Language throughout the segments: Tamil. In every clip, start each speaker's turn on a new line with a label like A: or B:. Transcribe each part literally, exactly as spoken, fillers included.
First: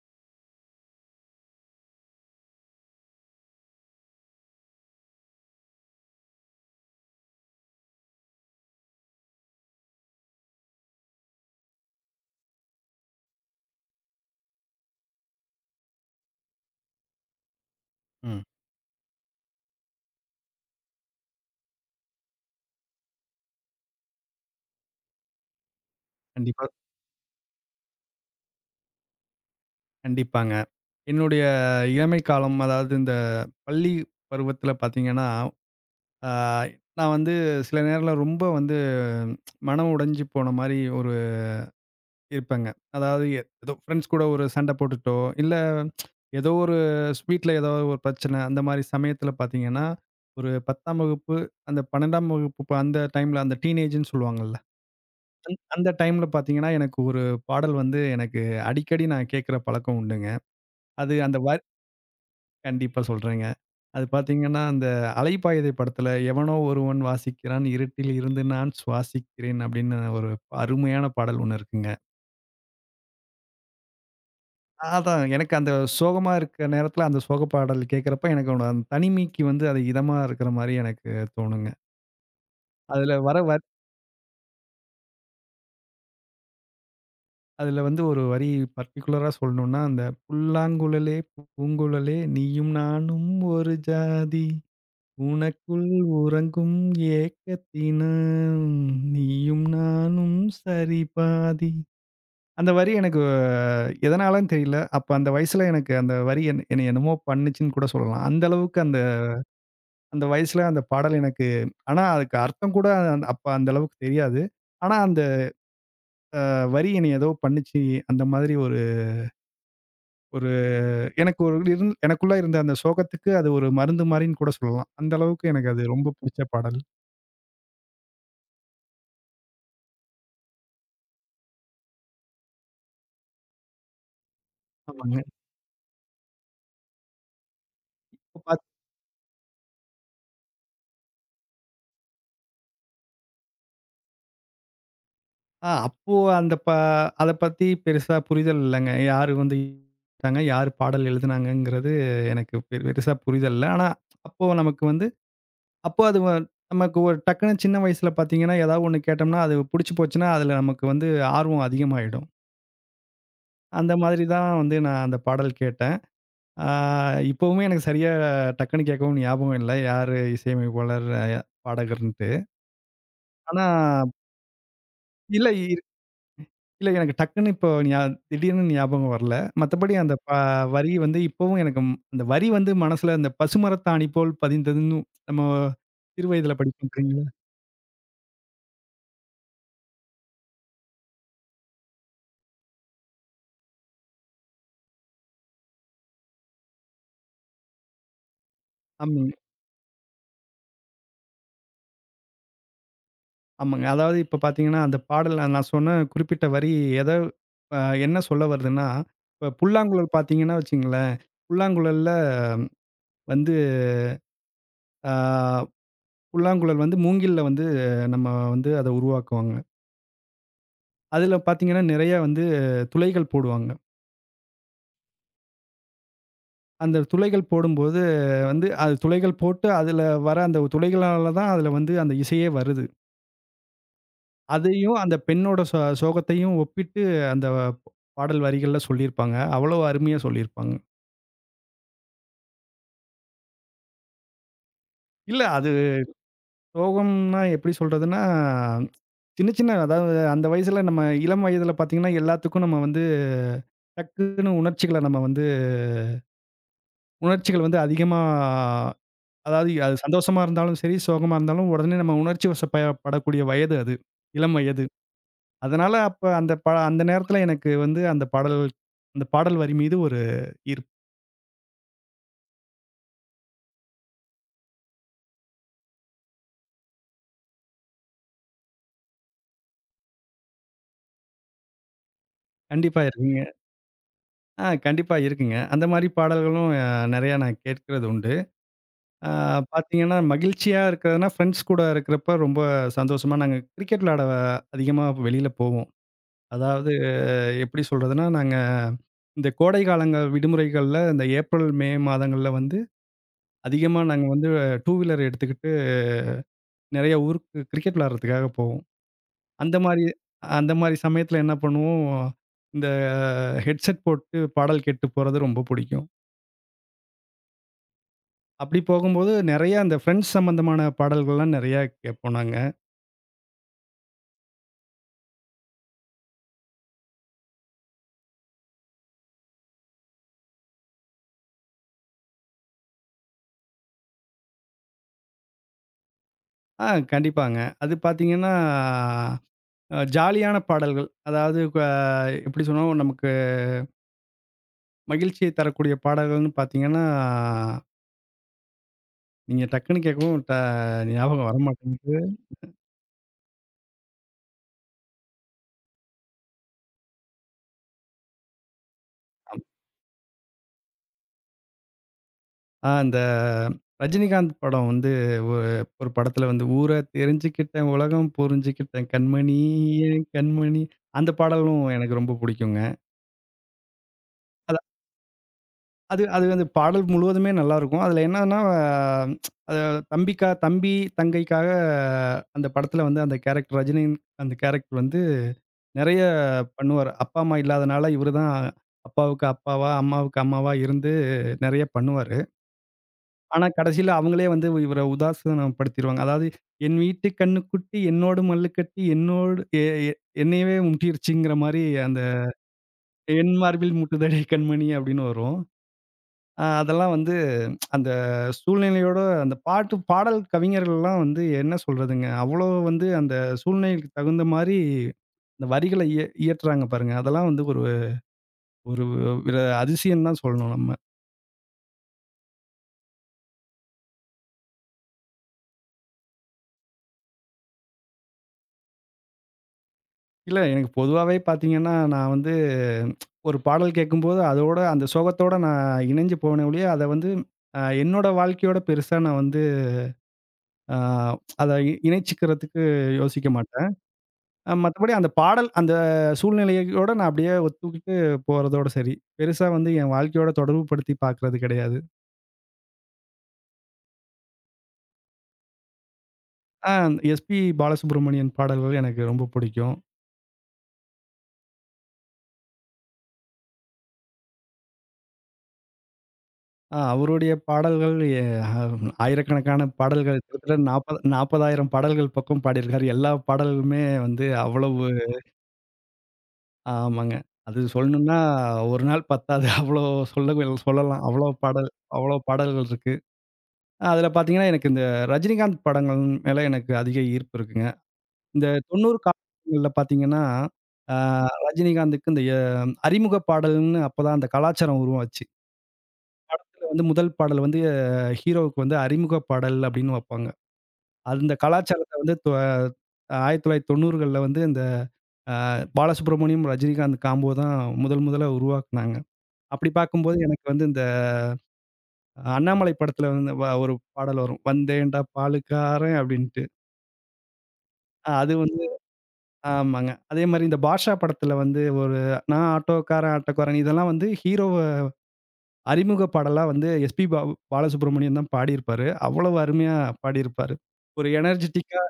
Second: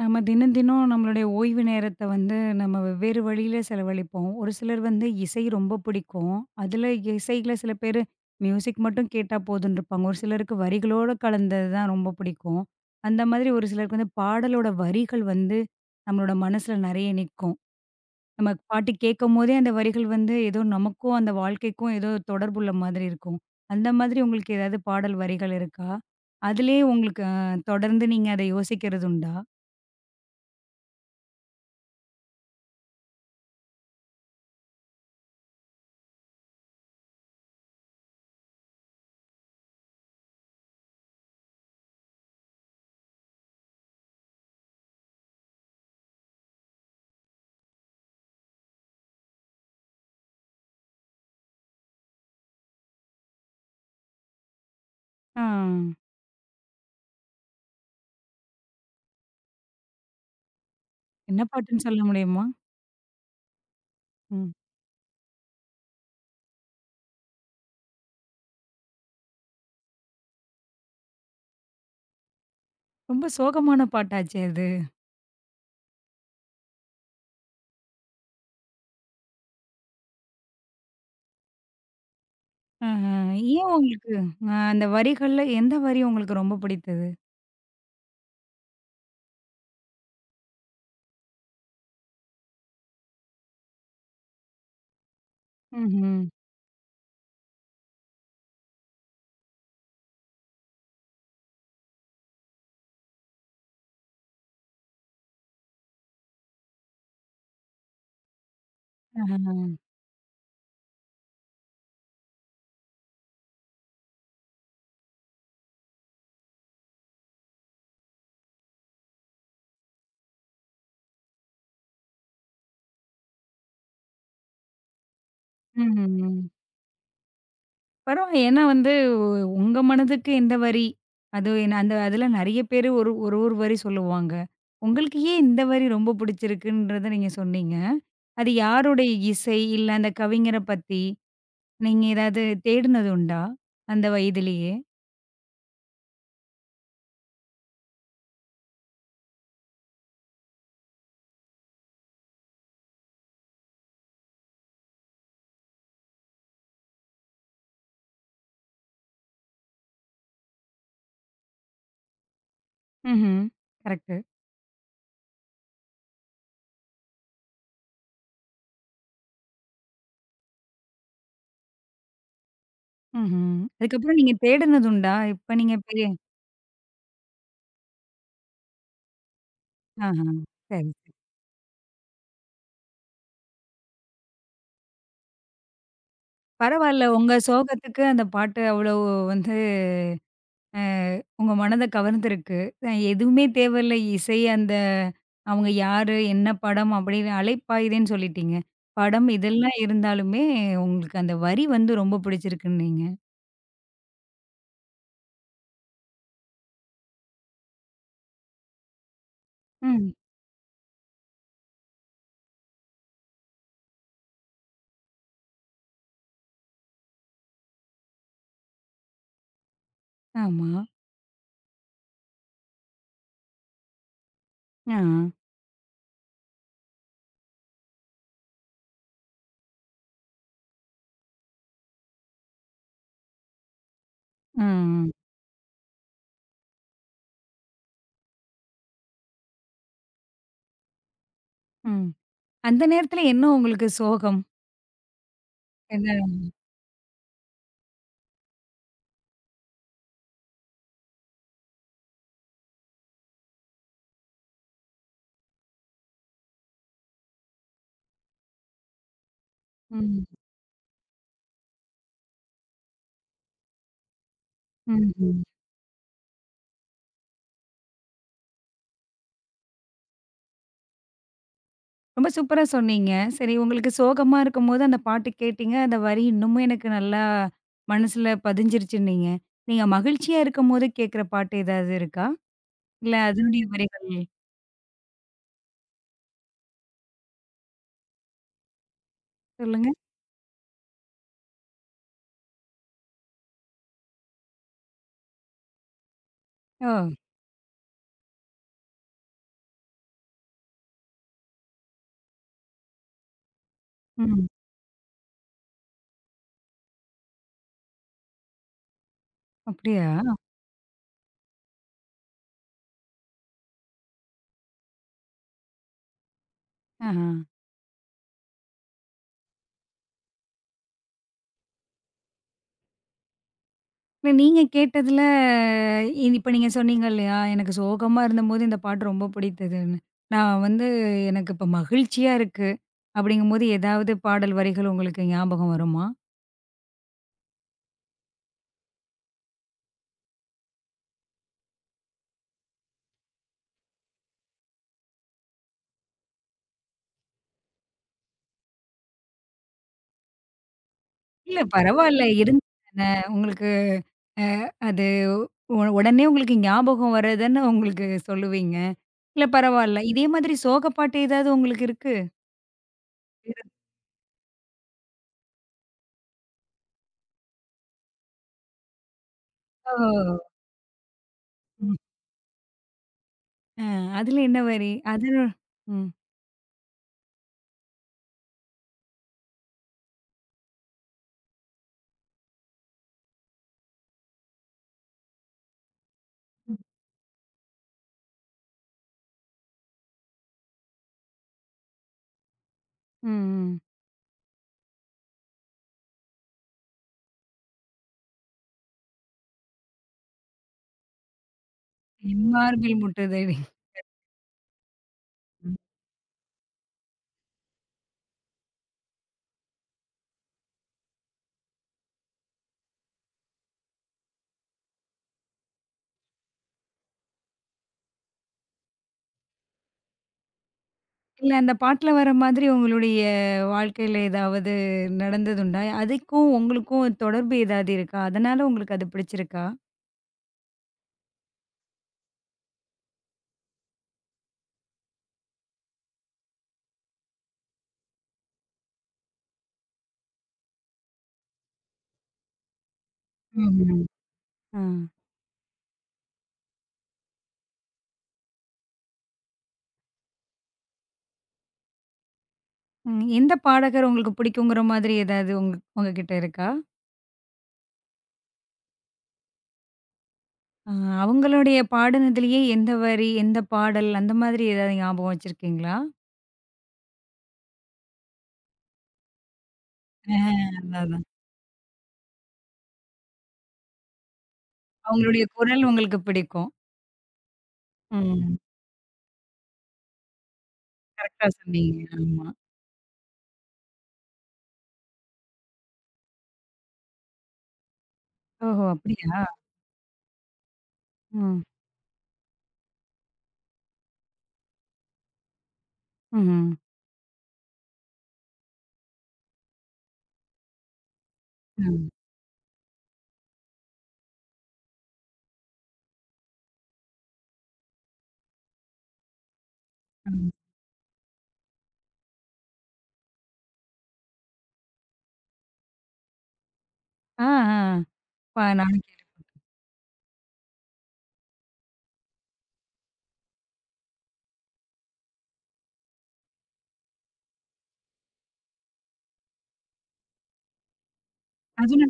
A: நம்ம தினம் தினம் நம்மளுடைய ஓய்வு நேரத்த வந்து நம்ம வெவ்வேறு வழியில செலவழிப்போம். ஒரு சிலர் வந்து இசை ரொம்ப பிடிக்கும். அதில இசையில சில பேரு மியூசிக் மட்டும் கேட்டா போதும்ன்னு இருப்பாங்க. ஒரு சிலருக்கு வரிகளோட கலந்தது தான் ரொம்ப பிடிக்கும். அந்த மாதிரி ஒரு சிலருக்கு வந்து பாடலோட வரிகள் வந்து நம்மளோட மனசுல நெறைய நிக்கும்.
B: ம்.
A: நம்ம பாட்டு கேட்கும்போதே அந்த வரிகள் வந்து ஏதோ நமக்கும் அந்த வாழ்க்கைக்கும் ஏதோ தொடர்புள்ள மாதிரி இருக்கும். அந்த மாதிரி உங்களுக்கு ஏதாவது பாடல் வரிகள் இருக்கா?
B: கண்டிப்பா,
A: அதிலேயே உங்களுக்கு அ தொடர்ந்து நீங்க அத யோசிக்கிறது உண்டா?
B: கண்டிப்பாங்க. என்னுடைய இளமை காலம், அதாவது இந்த பள்ளி பருவத்தில பார்த்தீங்கன்னா, ஆ நான் வந்து சில நேரம்ல ரொம்ப வந்து மனம் உடைஞ்சு போன மாரி ஒரு இருப்பேங்க. அதாவது எ- ஏதோ ஃப்ரெண்ட்ஸ் கூட ஒரு சண்டை போட்டுட்டோ, இல்ல ஏதோ ஒரு வீட்ல ஏதோ ஒரு பிரச்சனை, அந்த மாரி சமயத்தில பார்த்தீங்கன்னா, ஒரு பத்தாம் வகுப்பு, அந்த பன்னிரண்டாம் வகுப்பு ப- அந்த டைம்ல அந்த டீனேஜ்ன்னு சொல்லுவாங்கல்ல.
A: ஆ.
B: அந்த டைம்ல பார்த்தீங்கன்னா, எனக்கு ஒரு பாடல் வந்து எனக்கு அடிக்கடி நான் கேட்கிற பழக்கம் உண்டுங்க. அது அந்த
A: என்ன பாட்டுன்னு சொல்ல முடியுமா?
B: கண்டிப்பா சொல்றேங்க. அது
A: ம்.
B: பார்த்தீங்கன்னா, அந்த அலைப்பாயுதை படத்துல எவனோ ஒருவன் வாசிக்கிறான் இருட்டில் இருந்து நான் சுவாசிக்கிறேன் அப்படின்னு ஒரு அருமையான பாடல் ஒண்ணு இருக்குங்க.
A: ரொம்ப சோகமான பாட்டாச்சே அது.
B: அதான் எனக்கு அந்த சோகமா இருக்கிற நேரத்துல அந்த சோக பாடல் கேட்கிறப்ப எனக்கு ஒரு அந்த தனிமைக்கு வந்து அது இதமா இருக்கிற மாரி எனக்கு தோணுங்க.
A: ஆஹா.
B: அதுல வர வ
A: ஏன் உங்களுக்கு அ அந்த வரிகள்ல எந்த வரி உங்களுக்கு ரொம்ப பிடித்தது?
B: அதுல வந்து ஒரு வரி பர்ட்டிகுலரா சொல்லணும்னா, அந்த "புல்லாங்குழலே பூங்குழலே நீயும் நானும் ஒரு ஜாதி." உனக்குள்
A: ம்ஹ்ம்.
B: உறங்கும் ஏக்கத்தினான் நீயும் நானும் சரி பாதி. அந்த வரி எனக்கு எதனாலன்னு தெரியல. அப்ப அந்த வயசுல எனக்கு அந்த வரி என் என்னைய என்னமோ பண்ணுச்சுன்னு கூட சொல்லலாம். அந்த அளவுக்கு அந்த
A: ஆஹா.
B: அந்த வயசுல அந்த பாடல் எனக்கு ஆனா அதுக்கு அர்த்தம் கூட அந்த- அப்ப அந்த அளவுக்கு தெரியாது. ஆனா அந்த வரி என்னைய ஏதோ பண்ணுச்சு. அந்த மாதிரி ஒரு ஒரு எனக்கு ஒரு இருந் எனக்குள்ள இருந்த அந்த சோகத்துக்கு அது ஒரு மருந்து மாரின்னு கூட சொல்லலாம். அந்த அளவுக்கு எனக்கு அது ரொம்ப
A: ம்ஹ்ம்.
B: பிடிச்ச பாடல்.
A: பரவால்ல. ஏன்னா வந்து உ உங்க மனதுக்கு எந்த வரி? அது என்ன அந்த அதுல நெறைய பேரு ஒரு ஒரு ஒரு வரி சொல்லுவாங்க. உங்களுக்கு
B: ஆமாங்க.
A: ஏன் இந்த வரி ரொம்ப பிடிச்சிருக்குன்றத நீங்க சொன்னீங்க. அது யாருடைய இசை? இல்ல அந்த கவிஞர பத்தி, நீங்க ஏதாவது தேடுனது உண்டா? அந்த வயதிலேயே?
B: ஆ அப்போ அந்த ப அத பத்தி பெருசா புரிதல் இல்லங்க. யாரு வந்து ட்டாங்க, யாரு பாடல் எழுதுனாங்கங்கிறது எனக்கு பெ பெருசா புரிதல் இல்ல. ஆனா, அப்போ நமக்கு வந்து அப்போ அது வ நமக்கு ஒரு டக்குன்னு சின்ன வயசுல பார்த்தீங்கன்னா, ஏதாவது ஒண்ணு கேட்டோம்னா, அது புடிச்சு போச்சுன்னா, அதுல நமக்கு வந்து ஆர்வம் அதிகமாயிடும்.
A: ம்ஹ்ம்.
B: அந்த
A: கரெக்ட்.
B: மாதிரி தான் வந்து நான் அந்த பாடல் கேட்டேன். ஆ இப்பவுமே எனக்கு சரியா டக்குன்னு கேட்கவும் ஞாபகம் இல்ல. யாரு இசையமைப்பாளர், அ பாடகர்ன்ட்டு.
A: ம்ஹ்ம்.
B: ஆனா,
A: அதுக்கப்புறம் நீங்க தேடுனதுண்டா?
B: இல்ல
A: இப்ப நீங்க பெரிய
B: இல்ல எனக்கு டக்குன்னு இப்போ ஞா திடீர்னு ஞாபகம் வரல. மத்தபடி அந்த
A: ஆஹா.
B: ப
A: சரி,
B: வரி
A: சரி.
B: வந்து இப்பவும் எனக்கு ம் அந்த வரி வந்து மனசுல அந்த பசுமரத்தாணி போல் பதிந்ததுன்னு நம்ம சிறுவயதில படிப்போம்
A: பரவால்ல.
B: தெரியுங்களா?
A: உங்க சோகத்துக்கு அந்த பாட்டு அவ்வளோ வந்து அ உங்க மனத கவர்ந்திருக்கு. அ எதுவுமே தேவையில்ல. இசை அந்த அவங்க யாரு? என்ன படம்? அப்படின்னு அலைப்பாயுதேன்னு சொல்லிட்டீங்க. படம்
B: ஆமாங்க,
A: இதெல்லாம் இருந்தாலுமே உங்களுக்கு அந்த வரி வந்து ரொம்ப பிடிச்சிருக்குன்னீங்க.
B: ஆமாங்க. அதாவது இப்ப பார்த்தீங்கன்னா, அந்த பாடல் நான் சொன்ன குறிப்பிட்ட வரி எத அ என்ன சொல்ல வருதுன்னா, இப்ப
A: ம்.
B: புல்லாங்குழல் பார்த்தீங்கன்னா வச்சுக்கங்களேன், புல்லாங்குழல்ல வந்து ஆ புல்லாங்குழல் வந்து மூங்கில்ல வந்து நம்ம வந்து அத உருவாக்குவாங்க.
A: ஆமா.
B: அதுல பார்த்தீங்கன்னா, நெறைய வந்து துளைகள் போடுவாங்க.
A: ஆ.
B: அந்த துளைகள் போடும்போது வந்து அது துளைகள் போட்டு அதில வர அந்த துளைகளால தான் அதில வந்து அந்த இசையே வருது. அதையும்
A: ம்.
B: அந்த பெண்ணோட சோ சோகத்தையும் ஒப்பிட்டு அந்த பாடல் வரிகள்ல சொல்லியிருப்பாங்க. அவ்வளோ அருமையா சொல்லியிருப்பாங்க.
A: ம். அந்த நேரத்துல என்ன உங்களுக்கு சோகம்?
B: இல்ல அது
A: என்ன?
B: சோகம்னா எப்படி சொல்றதுன்னா, சின்ன சின்ன அதாவது அந்த வயசுல நம்ம இளம் வயதில பார்த்தீங்கன்னா, எல்லாத்துக்கும் நம்ம வந்து டக்குன்னு உணர்ச்சிகள நம்ம வந்து உணர்ச்சிகள் வந்து அதிகமா அதாவது அது
A: ம்.
B: சந்தோஷமா இருந்தாலும் சரி, சோகமா இருந்தாலும் உடனே நம்ம உணர்ச்சி வசப்ப படக்கூடிய வயது அது. இளம் வயது.
A: ம்ஹ்ம்.
B: அதனால அப்ப அந்த ப அந்த நேரத்துல எனக்கு வந்து அந்த பாடல் அந்த பாடல் வரி மீது ஒரு ஈர்ப்பு.
A: ரொம்ப சூப்பரா சொன்னீங்க. சரி உங்களுக்கு சோகமா இருக்கும்போது அந்த பாட்டு கேட்டீங்க. அந்த வரி இன்னமும் எனக்கு நல்லா மனசுல பதிஞ்சிருச்சுன்னீங்க. நீங்க மகிழ்ச்சியா இருக்கும்போது கேட்கிற பாட்டு ஏதாவது இருக்கா?
B: கண்டிப்பா
A: இல்ல
B: இருக்குங்க.
A: அதனுடைய வரிகள்
B: ஆ கண்டிப்பா இருக்குங்க. அந்த மாரி பாடல்களும் அ நெறையா நான் கேட்கிறது உண்டு. ஆ
A: சொல்லுங்க.
B: பாத்தீங்கன்னா, மகிழ்ச்சியா இருக்கிறதுனா ஃப்ரெண்ட்ஸ் கூட இருக்கிறப்ப ரொம்ப சந்தோஷமா நாங்க கிரிக்கெட் விளையாட அதிகமா வெளியில போவோம்.
A: ஓ!
B: அதாவது எப்படி சொல்றதுன்னா, நாங்க இந்த கோடை காலங்க விடுமுறைகள்ல இந்த ஏப்ரல், மே மாதங்கள்ல வந்து அதிகமா நாங்க
A: ம்.
B: வந்து ரெண்டு வீலர் எடுத்துக்கிட்டு நெறைய ஊருக்கு கிரிக்கெட் விளையாடுறதுக்காக போவோம். அந்த மாரி
A: அப்படியா?
B: அந்த மாரி சமயத்துல என்ன பண்ணுவோம், இந்த ஹெட்செட் போட்டு பாடல் கேட்டு போறது ரொம்ப புடிக்கும்.
A: ஆஹா.
B: அப்படி போகும்போது நெறைய அந்த ஃப்ரெண்ட்ஸ் சம்மந்தமான பாடல்கள்லாம் நெறையா கேட்போம் நாங்க.
A: இல்ல நீங்க கேட்டதுல இ இப்ப நீங்க சொன்னீங்க இல்லையா? எனக்கு சோகமா இருந்தபோது இந்த பாட்டு ரொம்ப பிடித்ததுன்னு. நான் வந்து எனக்கு இப்ப மகிழ்ச்சியா இருக்கு. அப்படிங்கும்போது ஏதாவது பாடல் வரிகள் உங்களுக்கு ஞாபகம் வருமா?
B: ஆ கண்டிப்பாங்க. அது பார்த்தீங்கன்னா, அ ஜாலியான பாடல்கள். அதாவது க எப்படி சொன்னாலும் நமக்கு மகிழ்ச்சியை தரக்கூடிய பாடல்கள்னு பார்த்தீங்கன்னா, நீங்க டக்குன்னு கேட்கவும் ட ஞாபகம்
A: இல்ல
B: வரமாட்டேங்குது.
A: பரவால்ல. இருந்துதானே உங்களுக்கு அது உ உடனே உங்களுக்கு ஞாபகம் வரதுன்னு உங்களுக்கு சொல்லுவீங்க. இல்ல பரவால்ல. இதே மாதிரி சோக பாட்டு ஏதாவது உங்களுக்கு இருக்கு?
B: ஆ அந்த
A: இருக்கா?
B: ரஜினிகாந்த் படம் வந்து ஒ ஒரு படத்துல வந்து, "ஊர தெரிஞ்சுக்கிட்டேன், உலகம் புரிஞ்சுக்கிட்டேன், கண்மணி என் கண்மணி" அந்த பாடலும்
A: ம்.
B: எனக்கு ரொம்ப புடிக்குங்க.
A: அ அதுல என்ன
B: அது
A: வரி? அது ம். ம்.
B: அது அது வந்து பாடல் முழுவதுமே நல்லாருக்கும். அதுல என்னன்னா, இந்த தம்பிக்கா தம்பி, தங்கைக்காக அந்த படத்துல வந்து அந்த கேரக்டர் ரஜினி அந்த கேரக்டர் வந்து நெறைய பண்ணுவாரு. அப்பா, அம்மா இல்லாதனால இவரு தான் அப்பாவுக்கு அப்பாவா, அம்மாவுக்கு அம்மாவா இருந்து நெறைய பண்ணுவாரு. ஆனா
A: ம்.
B: கடைசியில அவங்களே வந்து இவர உதாசீனப்படுத்திருவாங்க. அதாவது, "என் வீட்டு கன்னுக்குட்டி என்னோடு மல்லுக்கட்டி என்னோடு எ எ என்னையவே முட்டிருச்சுங்கிற" மாரி அந்த
A: என் மார்பில்
B: "என்
A: முட்டுதடி.
B: மார்பில் முட்டுதடி கண்மணி" அப்படின்னு வரும்.
A: ம்.
B: அ அதெல்லாம் வந்து அந்த சூழ்நிலையோட அந்த பாட்டு பாடல் கவிஞர்கள்லாம் வந்து என்ன சொல்றதுங்க, அவ்வளோ வந்து அந்த சூழ்நிலைக்கு தகுந்த மாரி அந்த வரிகள இய இயற்றுறாங்க பாருங்க. அதெல்லாம் வந்து ஒரு ஒரு வித அதிசயம் தான் சொல்லணும் நம்ம.
A: இல்ல அந்த பாட்டுல வர மாதிரி உங்களுடைய வாழ்க்கையில ஏதாவது நடந்ததுண்டா? அதுக்கும் உங்களுக்கும் தொடர்பு ஏதாவது இருக்கா? அதனால உங்களுக்கு அது பிடிச்சிருக்கா?
B: இல்ல, எனக்கு பொதுவாவே பார்த்தீங்கன்னா, நான் வந்து ஒரு பாடல் கேட்கும்போது, அதோட அந்த சோகத்தோட நான் இணைஞ்சு போனே ஒழிய, அத வந்து அ என்னோட வாழ்க்கையோட பெருசா நான் வந்து அ அத இ இணைச்சுக்கிறதுக்கு யோசிக்க மாட்டேன்.
A: ம்ஹ்ம்.
B: அ
A: ஆ.
B: மத்தபடி அந்த பாடல், அந்த சூழ்நிலையோட நான் அப்படியே ஒத்துக்கிட்டு போறதோட சரி. பெருசா வந்து என் வாழ்க்கையோட தொடர்புபடுத்தி பார்க்கிறது கிடையாது.
A: ம். எந்த பாடகர் உங்களுக்கு பிடிக்குங்கிற மாதிரி ஏதாவது உங்க உங்ககிட்ட இருக்கா?
B: ஆ எஸ்பி பாலசுப்ரமணியன் பாடல்கள் எனக்கு ரொம்ப பிடிக்கும்.
A: ஆ, அவங்களுடைய பாடுனதுலயே எந்த வரி, எந்த பாடல் அந்த மாதிரி ஏதாவது ஞாபகம் வச்சிருக்கீங்களா?
B: ஆ அவருடைய பாடல்கள் எ ஆயிரக்கணக்கான
A: ஆ,
B: பாடல்கள் கிட்டத்தட்ட
A: அதான், அதான்.
B: 40 நாற்பதாயிரம் பாடல்கள் பக்கம் பாடியிருக்காரு. எல்லா பாடல்களுமே வந்து அவ்வளவு
A: அவங்களுடைய குரல் உங்களுக்கு பிடிக்கும்.
B: ஆமாங்க. அது சொல்லணும்னா
A: ம்.
B: ஒரு நாள் பத்தாது. அவ்வளோ சொல்ல சொல்லலாம்.
A: கரெக்ட்டா
B: அவ்வளோ பாடல்
A: சொன்னீங்க.
B: அவ்வளோ
A: ஆமா.
B: பாடல்கள் இருக்கு. அதில பார்த்தீங்கன்னா, எனக்கு இந்த ரஜினிகாந்த் படங்கள் மேல எனக்கு அதிக ஈர்ப்பு இருக்குங்க. இந்த
A: ஓஹோ!
B: தொண்ணூறு
A: அப்படியா?
B: காலகட்டங்கள்ல பார்த்தீங்கன்னா, ஆ
A: ம்.
B: ரஜினிகாந்துக்கு இந்த எ அறிமுக பாடல்ன்னு அப்பதான் அந்த கலாச்சாரம் உருவாச்சு.
A: ம்ஹ்ம்.
B: இதுல வந்து முதல் பாடல் வந்து ஹீரோவுக்கு வந்து அறிமுக பாடல் அப்படின்னு வைப்பாங்க. அந்த
A: ம்.
B: கலாச்சாரத்த வந்து தொ ஆயிரத்து தொள்ளாயிரத்து தொண்ணூறுகள்ல வந்து இந்த அ பாலசுப்ரமணியம், ரஜினிகாந்த் காம்போ தான் முதல் முதல்ல உருவாக்குனாங்க. அப்படி பார்க்கும்போது
A: ம்.
B: எனக்கு வந்து இந்த அண்ணாமலை படத்துல வந்து வ ஒரு பாடல் வரும். "வந்தேன்டா பாலுக்காரன்" அப்படின்ட்டு.
A: ஆ, ஆ.
B: அஹ் அது
A: பா
B: வந்து
A: நானும் கேட்பேன்.
B: ஆமாங்க. அதே மாரி இந்த பாட்ஷா படத்துல வந்து ஒரு "நான் ஆட்டோக்காரன் ஆட்டோக்காரன்" இதெல்லாம் வந்து ஹீரோவ அறிமுக பாடலா வந்து எஸ்பி பாலு பாலசுப்ரமணியம் தான் பாடியிருப்பாரு. அவ்வளவு அருமையா பாடியிருப்பாரு. ஒரு எனர்ஜிடிக்கா
A: அதுல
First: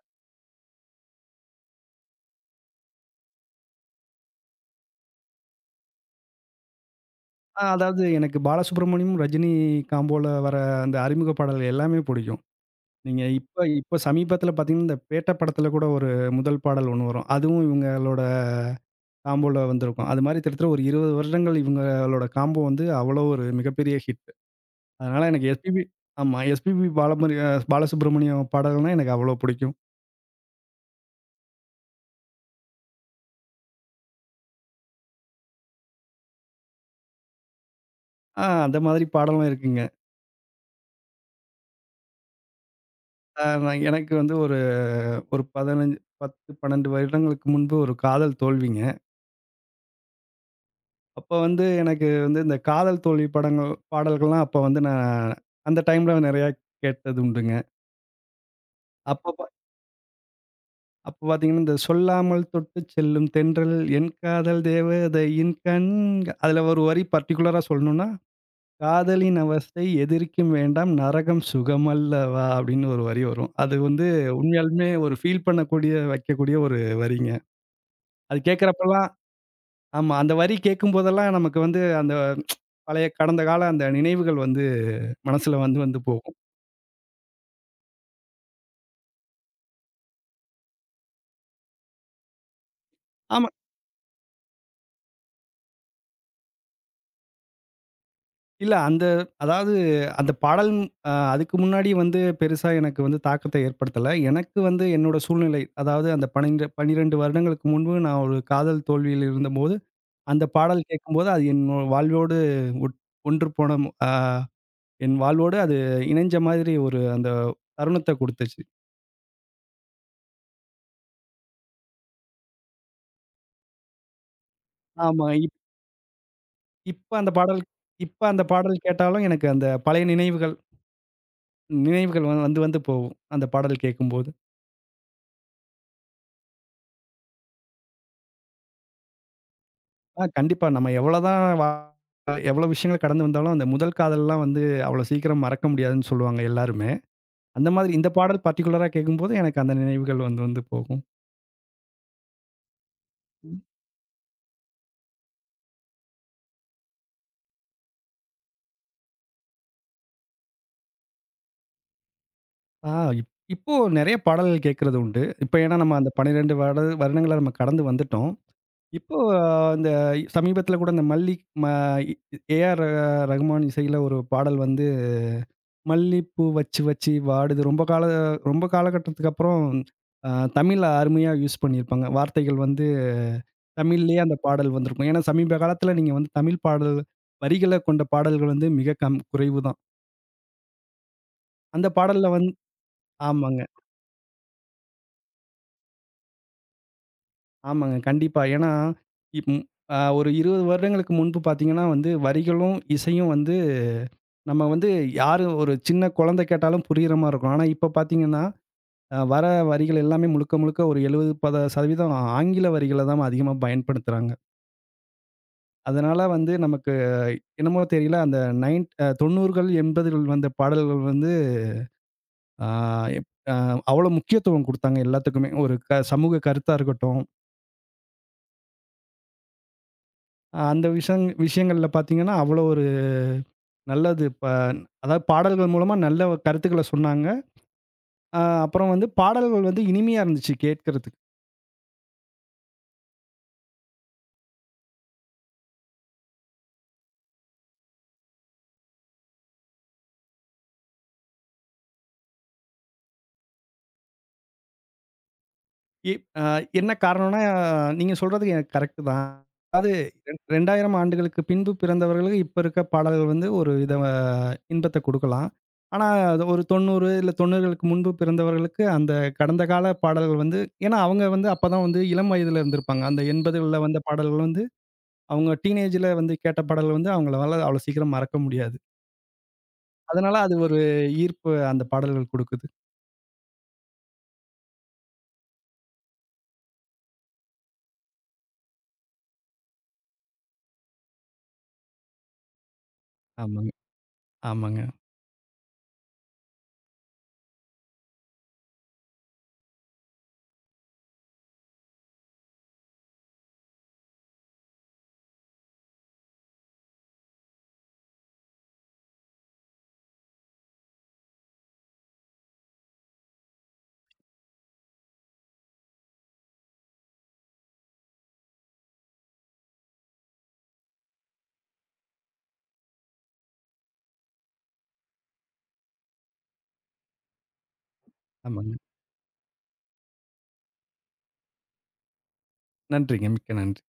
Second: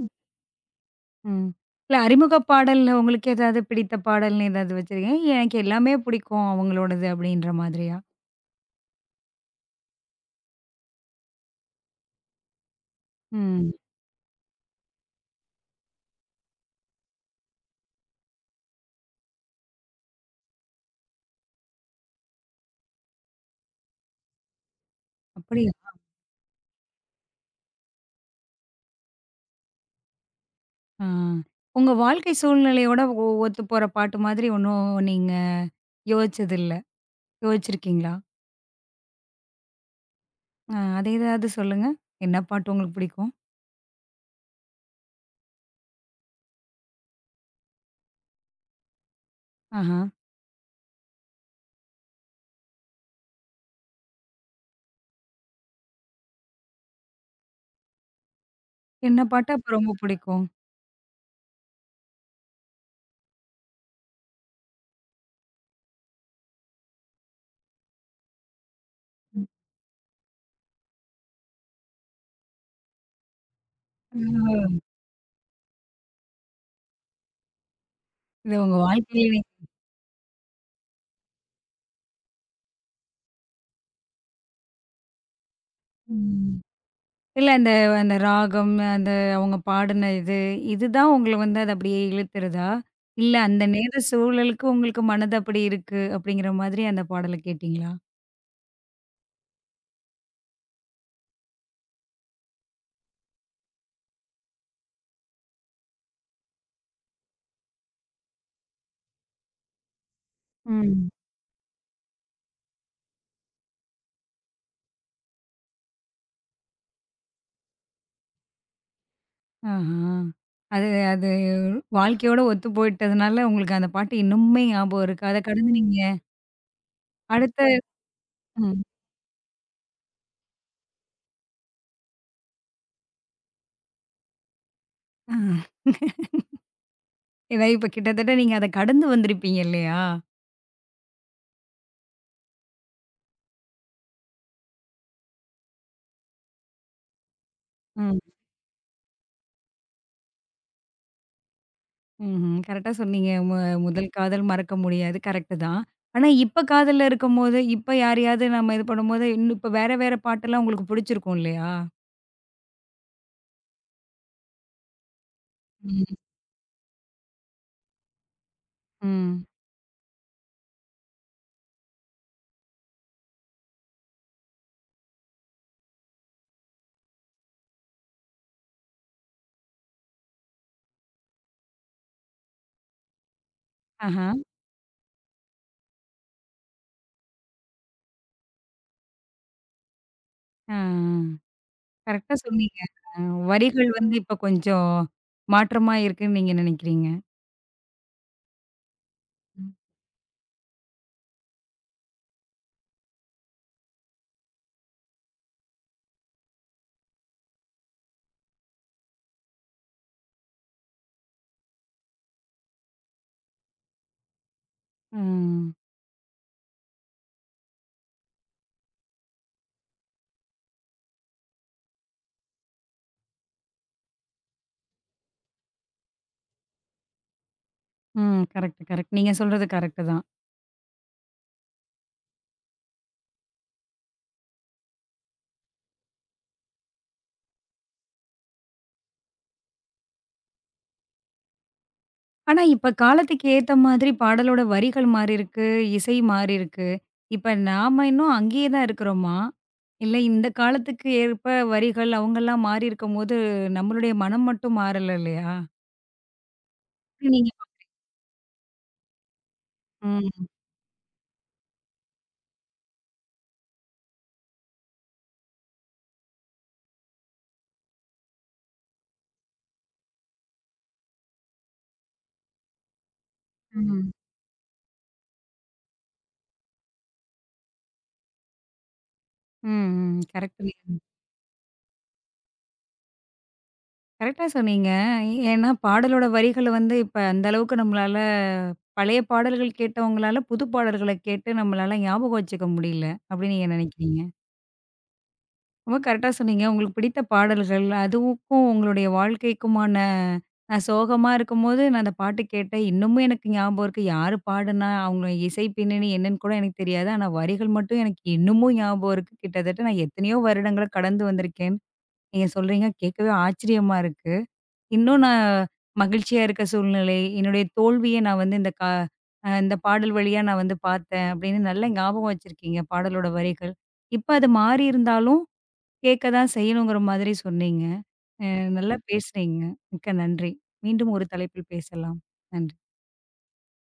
A: ம். இல்ல அறிமுக பாடல்ல உங்களுக்கு ஏதாவது பிடித்த பாடல்னு ஏதாவது வச்சிருக்கீங்க? எனக்கு எல்லாமே பிடிக்கும் அவங்களோடது அப்படின்ற
B: ஆ
A: மாதிரியா?
B: அதாவது எனக்கு பாலசுப்ரமணியம், ரஜினி காம்போல வர அந்த அறிமுக பாடல் எல்லாமே பிடிக்கும். நீங்க இப்ப
A: ம்.
B: இப்ப சமீபத்தில பார்த்தீங்கன்னா, இந்த பேட்ட படத்தில கூட ஒரு முதல் பாடல் ஒண்ணு வரும். அதுவும் இவங்களோட காம்போல வந்திருக்கும். அது மாரி கிட்டத்தட்ட ஒரு இருபது வருடங்கள் இவங்களோட காம்போ வந்து அவ்வளோ ஒரு மிகப்பெரிய ஹிட். அதனால எனக்கு
A: அப்படியா?
B: எஸ்பிபி ஆமா. எஸ்பிபி பாலமணி அ பாலசுப்ரமணியம் பாடல்னா எனக்கு அவ்வளோ பிடிக்கும்.
A: ஆ. உங்க வாழ்க்கை சூழ்நிலையோட ஒ ஒத்துப்போற பாட்டு மாதிரி ஒண்ணும் நீங்க யோசிச்சதில்ல? யோசிச்சிருக்கீங்களா?
B: ஆ அந்த மாதிரி பாடலும் இருக்குங்க.
A: அ அது ஏதாவது சொல்லுங்க. என்ன பாட்டு உங்களுக்கு பிடிக்கும்?
B: அ நான் எனக்கு வந்து ஒரு ஒரு 15 பத்து, பன்னிரண்டு வருடங்களுக்கு முன்பு ஒரு காதல் தோல்விங்க.
A: ஆஹா.
B: அப்ப வந்து எனக்கு வந்து இந்த காதல் தோல்வி படங்கள் பாடல்கள்லாம் அப்ப வந்து நான் அந்த டைம்ல நெறையா கேட்டது உண்டுங்க.
A: என்ன
B: அப்ப பா
A: பாட்டு அப்ப ரொம்ப பிடிக்கும்?
B: அப்ப பார்த்தீங்கன்னா, இந்த "சொல்லாமல் தொட்டுச் செல்லும் தென்றல் என் காதல் தேவதையின் கண்" அதுல ஒரு வரி பர்ட்டிகுலரா சொல்லணும்னா, "காதலின் அவஸ்தை எதற்கும் வேண்டாம் நரகம் சுகமல்லவா" அப்படின்னு ஒரு வரி வரும். அது வந்து
A: ஓ!
B: உண்மையாலுமே ஒரு ஃபீல் பண்ணக்கூடிய வைக்கக்கூடிய ஒரு வரிங்க. அது
A: இது உங்க
B: கேட்கிறப்பலாம்
A: வாழ்க்கையிலே
B: ஆமா. அந்த வரி கேட்கும்போதெல்லாம் நமக்கு வந்து அந்த பழைய கடந்த கால அந்த நினைவுகள் வந்து மனசுல வந்து வந்து போகும்.
A: ம். இல்ல அந்த அந்த ராகம், அந்த அவங்க பாடுன இது, இதுதான் உங்கள வந்து அது அப்படியே இழுத்துருதா? இல்ல
B: ஆமா.
A: அந்த நேர சூழலுக்கு உங்களுக்கு மனது அப்படி இருக்கு, அப்படிங்கிற மாதிரி அந்த பாடல கேட்டீங்களா?
B: இல்ல அந்த அதாவது அந்த பாடல் அ அதுக்கு முன்னாடி வந்து பெருசா எனக்கு வந்து தாக்கத்த ஏற்படுத்தல. எனக்கு வந்து என்னோட சூழ்நிலை, அதாவது அந்த 12 12 வருடங்களுக்கு முன்பு நான் ஒரு காதல் தோல்வியில் இருந்தபோது, அந்த பாடல்
A: ம்.
B: கேட்கும்போது அது என் வாழ்வோடு ஒட் ஒன்று போன அ என் வாழ்வோடு அது இணைஞ்ச மாதிரி ஒரு அந்த தருணத்த குடுத்துச்சு.
A: ஆஹா. அது அது வாழ்க்கையோட ஒத்து போயிட்டதுனால உங்களுக்கு அந்த பாட்டு இன்னுமே ஞாபகம் இருக்கு.
B: ஆமா.
A: அத
B: இப்
A: கடந்து நீங்க
B: இப்ப அந்த பாடல்
A: அடுத்த
B: இப்ப அந்த
A: ம்.
B: பாடல் கேட்டாலும் எனக்கு அந்த பழைய நினைவுகள் நினைவுகள் வந்து வந்து வந்து போகும். அந்த பாடல் கேட்கும்போது.
A: ஆ. ஏன்னா இப்ப கிட்டத்தட்ட நீங்க அத கடந்து வந்திருப்பீங்க இல்லையா?
B: ஆ கண்டிப்பா. நம்ம எவ்வளோதான் வா எவ்வளோ விஷயங்கள் கடந்து வந்தாலும், அந்த முதல் காதல்லாம் வந்து அவ்வளோ சீக்கிரம் மறக்க முடியாதுன்னு சொல்லுவாங்க எல்லாருமே. அந்த மாதிரி இந்த
A: ம்.
B: பாடல் பர்ட்டிகுலரா கேட்கும்போது, எனக்கு அந்த நினைவுகள் வந்து வந்து போகும்.
A: ம்ஹ்ம். கரெக்ட்டா சொன்னீங்க. மு முதல் காதல் மறக்க முடியாது. கரெக்ட்டு தான். ஆனா இப்ப காதல்ல இருக்கும்போது, இப்ப யாரையாவது நம்ம இது பண்ணும்போது, இன்னும் இப்ப வேற வேற பாட்டெல்லாம் உங்களுக்கு புடிச்சிருக்கும் இல்லையா?
B: ஆ இப் இப்போ நெறைய பாடல்கள் கேட்கறது உண்டு. இப்ப ஏன்னா நம்ம அந்த
A: ம்.
B: பன்னிரண்டு வருட வருடங்கள நம்ம கடந்து வந்துட்டோம். இப்போ
A: ம்.
B: ஆஹ், இந்த சமீபத்தில கூட இந்த மல்லி ம ஏ.ஆர். ரகுமான் இசையில ஒரு பாடல் வந்து, "மல்லிப்பூ வச்சு வச்சு வாடுது" ரொம்ப கால ரொம்ப காலகட்டத்துக்கு அப்புறம் அ தமிழ்ல அருமையா யூஸ் பண்ணியிருப்பாங்க. வார்த்தைகள் வந்து தமிழ்லயே
A: ஆஹா.
B: அந்த பாடல் வந்திருக்கும். ஏன்னா, சமீப காலத்துல நீங்க வந்து தமிழ் பாடல் வரிகள கொண்ட பாடல்கள் வந்து மிக கம் குறைவு தான்.
A: ஆ.
B: அந்த பாடல்ல
A: கரெக்ட்டா
B: வந்
A: சொன்னீங்க. அ
B: ஆமாங்க,
A: வரிகள் வந்து இப்ப கொஞ்சம் மாற்றமா இருக்குன்னு நீங்க நெனைக்கிறீங்க.
B: ஆமாங்க. கண்டிப்பா. ஏன்னா, இப் ம்
A: ம்.
B: அ ஒரு இருபது வருடங்களுக்கு முன்பு பார்த்தீங்கன்னா வந்து, வரிகளும், இசையும் வந்து நம்ம வந்து யாரு ஒரு சின்ன குழந்தை கேட்டாலும் புரியிற மாரி இருக்கும். ஆனா, இப்ப பார்த்தீங்கன்னா, அ வர வரிகள் எல்லாமே முழுக்க முழுக்க ஒரு எழுபது, பத்து சதவீதம் ஆங்கில வரிகள தான் அதிகமா பயன்படுத்துறாங்க.
A: ம்.
B: அதனால வந்து நமக்கு என்னமோ தெரியல, அந்த நைன் அ தொண்ணூறுகள், எண்பதுகள் வந்த பாடல்கள் வந்து ஆ எப் அ அவ்வளோ முக்கியத்துவம் குடுத்தாங்க எல்லாத்துக்குமே. ஒரு க சமூக கருத்தா இருக்கட்டும்,
A: ம். Correct, correct. நீங்க சொல்றது கரெக்ட்டு தான்.
B: ஆஹ் அந்த விஷயங் விஷயங்கள்ல பார்த்தீங்கன்னா, அவ்வளோ ஒரு நல்லது ப அதாவது பாடல்கள் மூலமா நல்ல கருத்துக்கள சொன்னாங்க. அ அப்புறம் வந்து பாடல்கள் வந்து இனிமையா இருந்துச்சு கேட்கறதுக்கு.
A: ஆனா, இப்ப காலத்துக்கு ஏத்த மாதிரி பாடலோட வரிகள் மாறியிருக்கு, இசை மாறியிருக்கு. இப்ப நாம இன்னும் அங்கேயே தான் இருக்கிறோமா? இல்ல இந்த காலத்துக்கு ஏற்ப வரிகள் அவங்கலாம் மாறியிருக்கும்போது, நம்மளுடைய மனம் மட்டும் மாறல இல்லையா?
B: இப் அ என்ன காரணம்னா,
A: நீங்க
B: நீங்க சொல்றது எனக்கு கரெக்ட்டு தான். அதாவது
A: ம்.
B: இரண்டாயிரம் ஆண்டுகளுக்கு பின்பு பிறந்தவர்களுக்கு இப்ப இருக்க பாடல்கள் வந்து ஒரு வித இன்பத்த குடுக்கலாம். ஆனா, அது ஒரு தொண்ணூறு இல்ல தொண்ணூறுகளுக்கு முன்பு பிறந்தவர்களுக்கு அந்த கடந்த கால பாடல்கள் வந்து ஏன்னா அவங்க வந்து அப்பதான் வந்து இளம் வயதில இருந்திருப்பாங்க. அந்த எண்பதுகள்ல வந்த
A: ம்.
B: பாடல்கள் வந்து அவங்க டீனேஜ்ல வந்து கேட்ட பாடல்கள் வந்து அவங்களால அவ்வளோ சீக்கிரம் மறக்க முடியாது.
A: ம். ம்.
B: அதனால அது
A: கரெக்ட்
B: ஒரு
A: நீங்க
B: ஈர்ப்பு அந்த பாடல்கள் குடுக்குது.
A: கரெக்ட்டா சொன்னீங்க. ஏன்னா பாடலோட வரிகள் வந்து இப்ப அந்த அளவுக்கு நம்மளால பழைய பாடல்கள் கேட்டவங்களால புது பாடல்கள கேட்டு நம்மளால ஞாபகம் வச்சுக்க முடியல. அப்படின்னு நீங்க
B: ஆமாங்க,
A: நினைக்கிறீங்க?
B: ஆமாங்க,
A: ரொம்ப கரெக்டா சொன்னீங்க. உங்களுக்கு பிடித்த பாடல்கள், அதுவுக்கும் உங்களுடைய வாழ்க்கைக்குமான நான் சோகமா இருக்கும்போது நான் அந்த பாட்டு கேட்டேன். இன்னமும் எனக்கு ஞாபகம் இருக்கு. யாரு பாடுனா, அவங்க இசை பின்னணி என்னன்னு கூட எனக்கு தெரியாது. ஆனா வரிகள் மட்டும் எனக்கு இன்னமும் ஞாபகம் இருக்கு. கிட்டத்தட்ட நான் எத்தனையோ வருடங்கள கடந்து வந்திருக்கேன்னு நீங்க சொல்றீங்க. கேட்கவே ஆச்சரியமா இருக்கு. இன்னும் நான் மகிழ்ச்சியா இருக்க சூழ்நிலை, என்னுடைய தோல்விய நான் வந்து இந்த கா அ இந்த பாடல் வழியா நான் வந்து பார்த்தேன் அப்படின்னு நல்லா ஞாபகம் வச்சிருக்கீங்க பாடலோட வரிகள். இப்ப அது மாறி இருந்தாலும் கேட்க தான் செய்யணுங்கிற மாதிரி சொன்னீங்க. அ
B: ஆமாங்க.
A: நல்லா ம். பேசுனீங்க. மிக்க நன்றி. மீண்டும் ஒரு தலைப்பில் பேசலாம். நன்றி.
B: நன்றிங்க. மிக்க நன்றி.